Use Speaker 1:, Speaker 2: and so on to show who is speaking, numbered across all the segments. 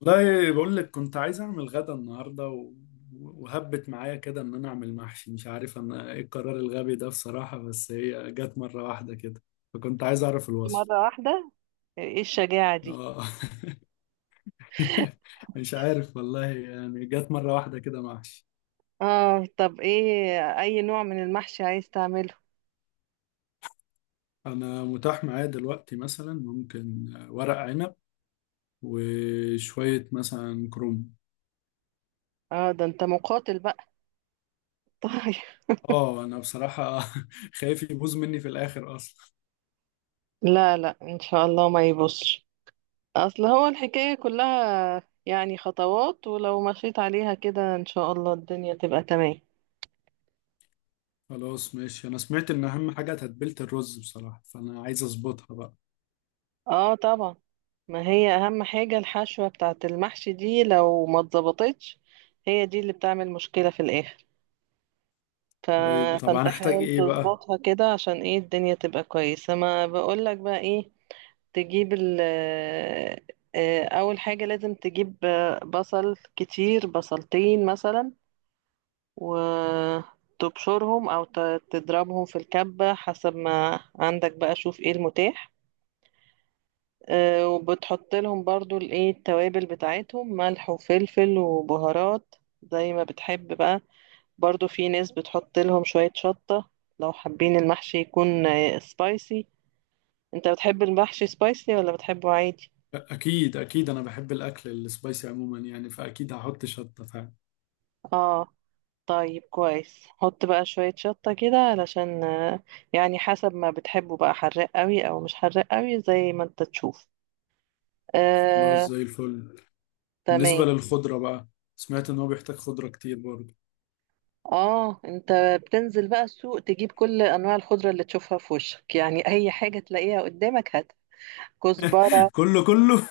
Speaker 1: والله بقول لك كنت عايز اعمل غدا النهارده وهبت معايا كده ان انا اعمل محشي. مش عارف انا ايه القرار الغبي ده بصراحه، بس هي جت مره واحده كده. فكنت عايز اعرف الوصف.
Speaker 2: مرة واحدة، ايه الشجاعة دي؟
Speaker 1: اه. مش عارف والله، يعني جت مره واحده كده محشي.
Speaker 2: اه، طب ايه اي نوع من المحشي عايز تعمله؟
Speaker 1: انا متاح معايا دلوقتي مثلا ممكن ورق عنب، وشويه مثلا كروم.
Speaker 2: اه، ده انت مقاتل بقى. طيب.
Speaker 1: اه انا بصراحه خايف يبوظ مني في الاخر اصلا.
Speaker 2: لا لا، ان شاء الله ما يبصش. اصل هو الحكاية كلها يعني خطوات، ولو مشيت عليها كده ان شاء الله الدنيا تبقى تمام.
Speaker 1: خلاص ماشي، انا سمعت ان اهم حاجه تتبيله الرز بصراحه، فانا عايز اظبطها بقى.
Speaker 2: اه، طبعا. ما هي اهم حاجة الحشوة بتاعت المحشي دي، لو ما اتظبطتش هي دي اللي بتعمل مشكلة في الاخر. ف...
Speaker 1: طيب طب
Speaker 2: فانت
Speaker 1: هنحتاج
Speaker 2: حاول
Speaker 1: ايه بقى؟
Speaker 2: تظبطها كده عشان ايه الدنيا تبقى كويسة. ما بقولك بقى ايه. تجيب ال آه، اول حاجة لازم تجيب بصل كتير، بصلتين مثلا. وتبشرهم او تضربهم في الكبة حسب ما عندك بقى، شوف ايه المتاح. وبتحط لهم برضو الايه التوابل بتاعتهم، ملح وفلفل وبهارات زي ما بتحب بقى. برضو في ناس بتحط لهم شوية شطة لو حابين المحشي يكون سبايسي. انت بتحب المحشي سبايسي ولا بتحبه عادي؟
Speaker 1: اكيد اكيد انا بحب الاكل السبايسي عموما، يعني فاكيد هحط شطه فعلا.
Speaker 2: اه، طيب كويس. حط بقى شوية شطة كده علشان يعني حسب ما بتحبه بقى، حراق قوي او مش حراق قوي زي ما انت تشوف.
Speaker 1: خلاص
Speaker 2: آه
Speaker 1: زي الفل.
Speaker 2: تمام.
Speaker 1: بالنسبه للخضره بقى، سمعت ان هو بيحتاج خضره كتير برضه.
Speaker 2: اه، انت بتنزل بقى السوق تجيب كل انواع الخضرة اللي تشوفها في وشك، يعني اي حاجة تلاقيها قدامك هات. كزبرة،
Speaker 1: كله كله.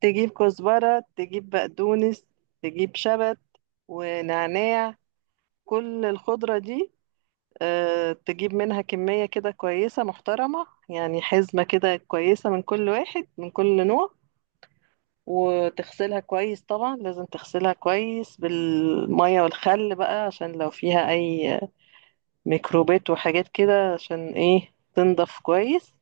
Speaker 2: تجيب كزبرة، تجيب بقدونس، تجيب شبت ونعناع، كل الخضرة دي. تجيب منها كمية كده كويسة محترمة، يعني حزمة كده كويسة من كل واحد من كل نوع. وتغسلها كويس، طبعا لازم تغسلها كويس بالمية والخل بقى عشان لو فيها أي ميكروبات وحاجات كده، عشان ايه تنضف كويس.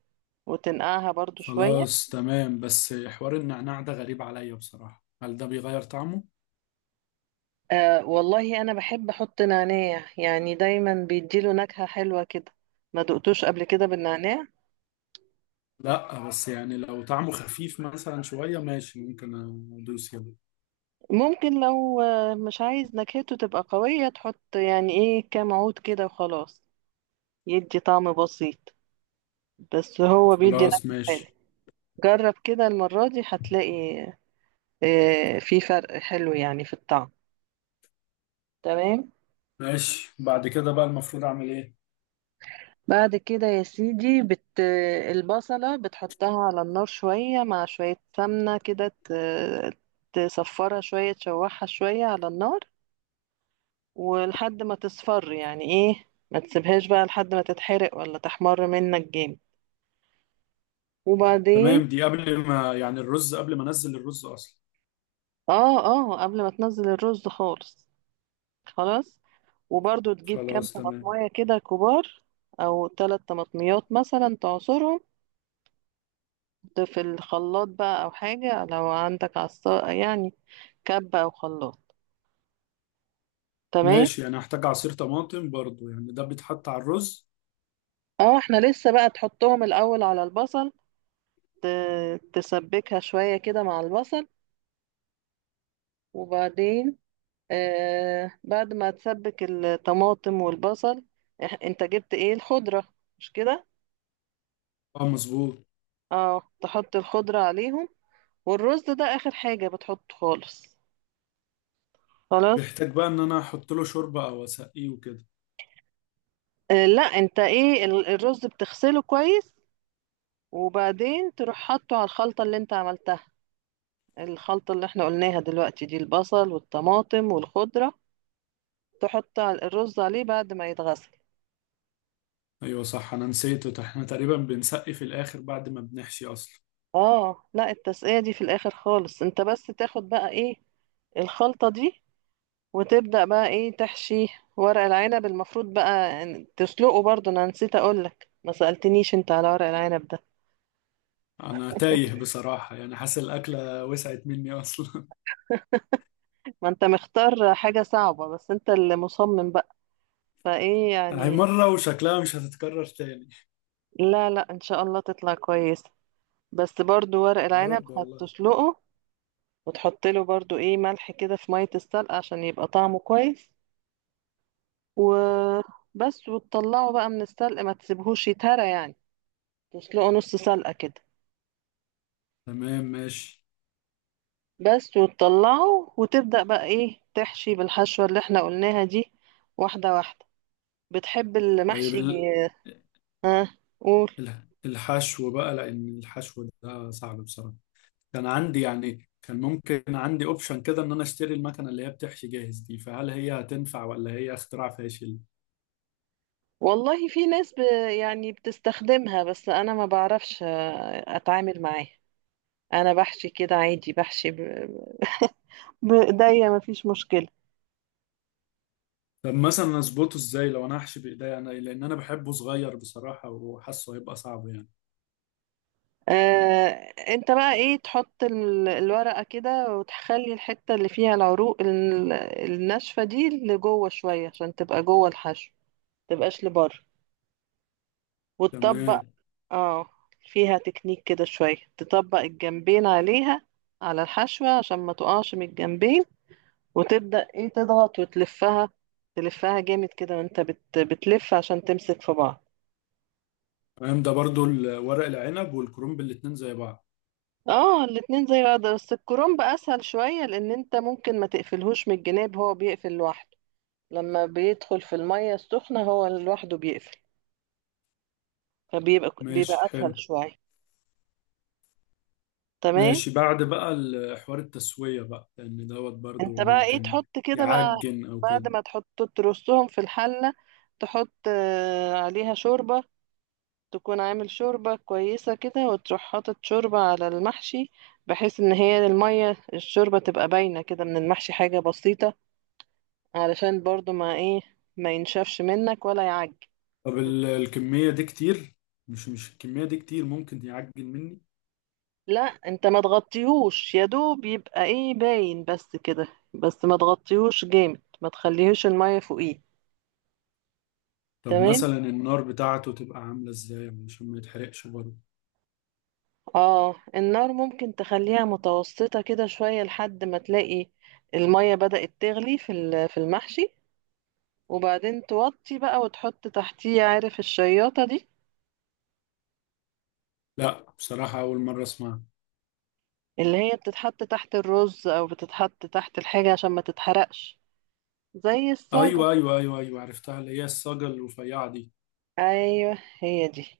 Speaker 2: وتنقعها برضو شوية.
Speaker 1: خلاص تمام، بس حوار النعناع ده غريب عليا بصراحه، هل ده بيغير طعمه؟
Speaker 2: أه والله، أنا بحب أحط نعناع، يعني دايما بيديله نكهة حلوة كده. ما دقتوش قبل كده بالنعناع؟
Speaker 1: لا بس يعني لو طعمه خفيف مثلا شويه ماشي، ممكن ادوس يعني.
Speaker 2: ممكن لو مش عايز نكهته تبقى قوية، تحط يعني إيه كام عود كده وخلاص، يدي طعم بسيط، بس هو بيدي نكهة
Speaker 1: خلاص
Speaker 2: حلوة.
Speaker 1: ماشي.
Speaker 2: جرب كده المرة دي هتلاقي في فرق حلو يعني في الطعم. تمام.
Speaker 1: ماشي بعد كده بقى المفروض اعمل ايه؟
Speaker 2: بعد كده يا سيدي، البصلة بتحطها على النار شوية مع شوية سمنة كده، تصفرها شوية، تشوحها شوية على النار ولحد ما تصفر، يعني ايه ما تسيبهاش بقى لحد ما تتحرق ولا تحمر منك جامد. وبعدين
Speaker 1: تمام، دي قبل ما، يعني الرز، قبل ما انزل الرز اصلا.
Speaker 2: اه، اه، قبل ما تنزل الرز خالص. خلاص. وبرضو تجيب كام
Speaker 1: خلاص تمام.
Speaker 2: طماطماية كده كبار، او 3 طماطميات مثلا، تعصرهم ده في الخلاط بقى او حاجة، لو عندك عصا يعني كب او خلاط. تمام.
Speaker 1: ماشي، يعني هحتاج عصير طماطم برضو، يعني ده بيتحط على الرز.
Speaker 2: اه، احنا لسه بقى تحطهم الاول على البصل، تسبكها شوية كده مع البصل وبعدين آه، بعد ما تسبك الطماطم والبصل انت جبت ايه الخضرة، مش كده؟
Speaker 1: اه مظبوط.
Speaker 2: اه، تحط الخضرة عليهم، والرز ده اخر حاجة بتحطه خالص. خلاص.
Speaker 1: بيحتاج بقى ان انا احط له شوربة او اسقيه وكده؟
Speaker 2: لا، انت ايه الرز بتغسله كويس، وبعدين تروح حاطه على الخلطة اللي انت عملتها، الخلطة اللي احنا قلناها دلوقتي دي، البصل والطماطم والخضرة. تحط الرز عليه بعد ما يتغسل.
Speaker 1: ايوه صح، انا نسيته، احنا تقريبا بنسقي في الاخر بعد ما بنحشي اصلا.
Speaker 2: اه لا، التسقية دي في الاخر خالص. انت بس تاخد بقى ايه الخلطة دي وتبدأ بقى ايه تحشي. ورق العنب المفروض بقى تسلقه برضه، انا نسيت اقولك، ما سألتنيش انت على ورق العنب ده.
Speaker 1: انا تايه بصراحة، يعني حاسس الاكلة وسعت مني اصلا.
Speaker 2: ما انت مختار حاجة صعبة، بس انت اللي مصمم بقى، فايه
Speaker 1: هي
Speaker 2: يعني.
Speaker 1: مرة وشكلها مش هتتكرر تاني.
Speaker 2: لا لا، ان شاء الله تطلع كويس. بس برضو ورق
Speaker 1: يا
Speaker 2: العنب
Speaker 1: رب والله.
Speaker 2: هتسلقه، وتحط له برضو ايه ملح كده في مية السلق عشان يبقى طعمه كويس، وبس. وتطلعه بقى من السلق، ما تسيبهوش يتهرى يعني، تسلقه نص سلقة كده
Speaker 1: تمام ماشي.
Speaker 2: بس. وتطلعه وتبدأ بقى ايه تحشي بالحشوة اللي احنا قلناها دي، واحدة واحدة. بتحب
Speaker 1: طيب
Speaker 2: المحشي،
Speaker 1: ال...
Speaker 2: قول.
Speaker 1: الحشو بقى، لان الحشو ده صعب بصراحه. كان عندي يعني، كان ممكن عندي اوبشن كده ان انا اشتري المكنه اللي هي بتحشي جاهز دي، فهل هي هتنفع ولا هي اختراع فاشل؟
Speaker 2: والله في ناس يعني بتستخدمها، بس انا ما بعرفش اتعامل معاها. انا بحشي كده عادي، بحشي بايديا، مفيش مشكلة.
Speaker 1: طب مثلا اظبطه ازاي لو انا هحشي بايديا انا، لان انا بحبه صغير بصراحه وحاسه هيبقى صعب يعني.
Speaker 2: آه، انت بقى ايه تحط الورقة كده، وتخلي الحتة اللي فيها العروق الناشفة دي لجوه شوية عشان تبقى جوه الحشو، متبقاش لبره. وتطبق.
Speaker 1: تمام.
Speaker 2: اه، فيها تكنيك كده شوية، تطبق الجنبين عليها على الحشوة عشان ما تقعش من الجنبين. وتبدأ ايه تضغط وتلفها، تلفها جامد كده وانت بتلف عشان تمسك في بعض.
Speaker 1: تمام، ده برضو ورق العنب والكرنب الاتنين زي بعض.
Speaker 2: اه، الاتنين زي بعض، بس الكرنب اسهل شوية لان انت ممكن ما تقفلهوش من الجناب، هو بيقفل لوحده لما بيدخل في المية السخنة، هو لوحده بيقفل، فبيبقى
Speaker 1: ماشي
Speaker 2: اسهل
Speaker 1: حلو.
Speaker 2: شوية. تمام.
Speaker 1: ماشي، بعد بقى حوار التسويه بقى، لان دوت
Speaker 2: انت
Speaker 1: برضو
Speaker 2: بقى ايه
Speaker 1: ممكن
Speaker 2: تحط كده بقى،
Speaker 1: يعجن او كده.
Speaker 2: بعد ما تحط ترصهم في الحلة، تحط عليها شوربة. تكون عامل شوربة كويسة كده، وتروح حاطط شوربة على المحشي بحيث ان هي المية الشوربة تبقى باينة كده من المحشي حاجة بسيطة، علشان برضو ما ايه، ما ينشفش منك ولا يعج.
Speaker 1: طب الكمية دي كتير، مش الكمية دي كتير ممكن يعجن مني؟
Speaker 2: لا، انت ما تغطيهوش، يا دوب يبقى ايه باين بس كده، بس ما تغطيهوش جامد، ما تخليهوش المية فوقيه.
Speaker 1: طب
Speaker 2: تمام.
Speaker 1: مثلا النار بتاعته تبقى عاملة ازاي عشان ما يتحرقش برضه؟
Speaker 2: اه، النار ممكن تخليها متوسطة كده شوية لحد ما تلاقي المية بدأت تغلي في في المحشي، وبعدين توطي بقى وتحط تحتيه. عارف الشياطة دي
Speaker 1: لا بصراحة أول مرة أسمعها.
Speaker 2: اللي هي بتتحط تحت الرز او بتتحط تحت الحاجة عشان ما تتحرقش، زي الصاج.
Speaker 1: أيوة، أيوة، أيوة، أيوة، عرفتها، اللي هي الصاجة الرفيعة دي.
Speaker 2: ايوه، هي دي.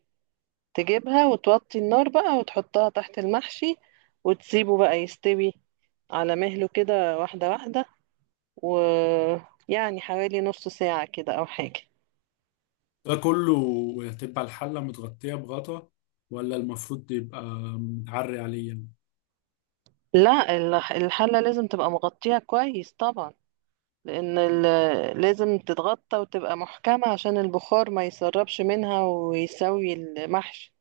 Speaker 2: تجيبها وتوطي النار بقى وتحطها تحت المحشي، وتسيبه بقى يستوي على مهله كده، واحدة واحدة. ويعني حوالي نص ساعة كده أو حاجة.
Speaker 1: ده كله هتبقى الحلة متغطية بغطا، ولا المفروض يبقى متعري عليه يعني؟
Speaker 2: لا، الحلة لازم تبقى مغطيها كويس طبعا، لأن لازم تتغطى وتبقى محكمة عشان البخار ما يسربش منها ويسوي المحشي.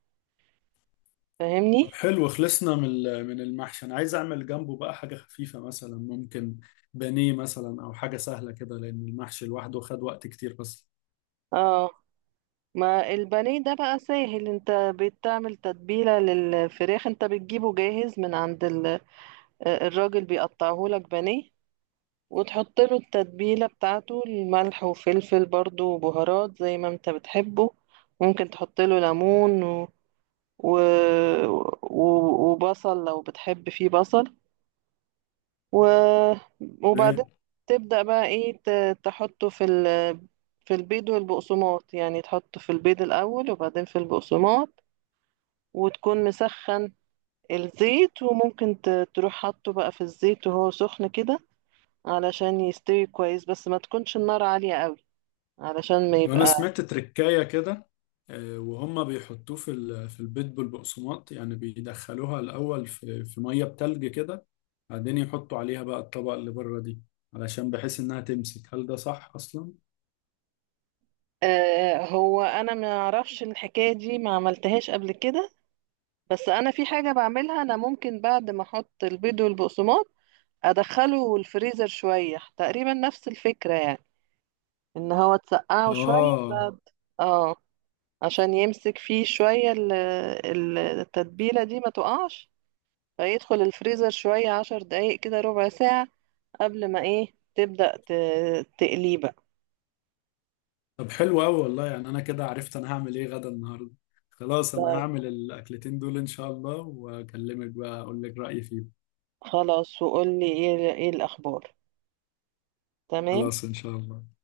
Speaker 1: طب
Speaker 2: فاهمني؟
Speaker 1: حلو، خلصنا من من المحشي. أنا عايز أعمل جنبه بقى حاجة خفيفة، مثلا ممكن بانيه مثلا أو حاجة سهلة كده، لأن المحشي لوحده خد وقت كتير أصلا.
Speaker 2: اه، ما البانيه ده بقى سهل، انت بتعمل تتبيلة للفراخ، انت بتجيبه جاهز من عند الراجل بيقطعه لك بانيه، وتحط له التتبيلة بتاعته، الملح وفلفل برضو وبهارات زي ما انت بتحبه. ممكن تحط له ليمون و... و... وبصل لو بتحب فيه بصل، و... وبعدين
Speaker 1: إيه؟
Speaker 2: تبدأ بقى ايه تحطه في في البيض والبقسماط. يعني تحطه في البيض الأول وبعدين في البقسماط، وتكون مسخن الزيت، وممكن تروح حاطه بقى في الزيت وهو سخن كده علشان يستوي كويس، بس ما تكونش النار عالية قوي علشان ما
Speaker 1: وانا
Speaker 2: يبقى.
Speaker 1: سمعت تركاية كده، وهم بيحطوه في في البيت بالبقسماط، يعني بيدخلوها الاول في ميه بتلج كده. بعدين يحطوا عليها بقى الطبقه اللي بره دي، علشان بحيث انها تمسك. هل ده صح اصلا؟
Speaker 2: آه، هو انا ما اعرفش الحكاية دي، ما عملتهاش قبل كده. بس انا في حاجة بعملها انا، ممكن بعد ما احط البيض والبقسماط ادخله الفريزر شوية، تقريبا نفس الفكرة يعني، ان هو تسقعه شوية
Speaker 1: اه.
Speaker 2: بعد. اه، عشان يمسك فيه شوية التتبيلة دي، ما تقعش. فيدخل الفريزر شوية، 10 دقايق كده، ربع ساعة قبل ما ايه تبدأ تقليه بقى.
Speaker 1: طب حلو قوي والله، يعني انا كده عرفت انا هعمل ايه غدا النهارده. خلاص انا
Speaker 2: طيب،
Speaker 1: هعمل الاكلتين دول ان شاء الله، واكلمك بقى اقول لك رايي فيهم.
Speaker 2: خلاص، وقول لي ايه الأخبار. تمام.
Speaker 1: خلاص ان شاء الله.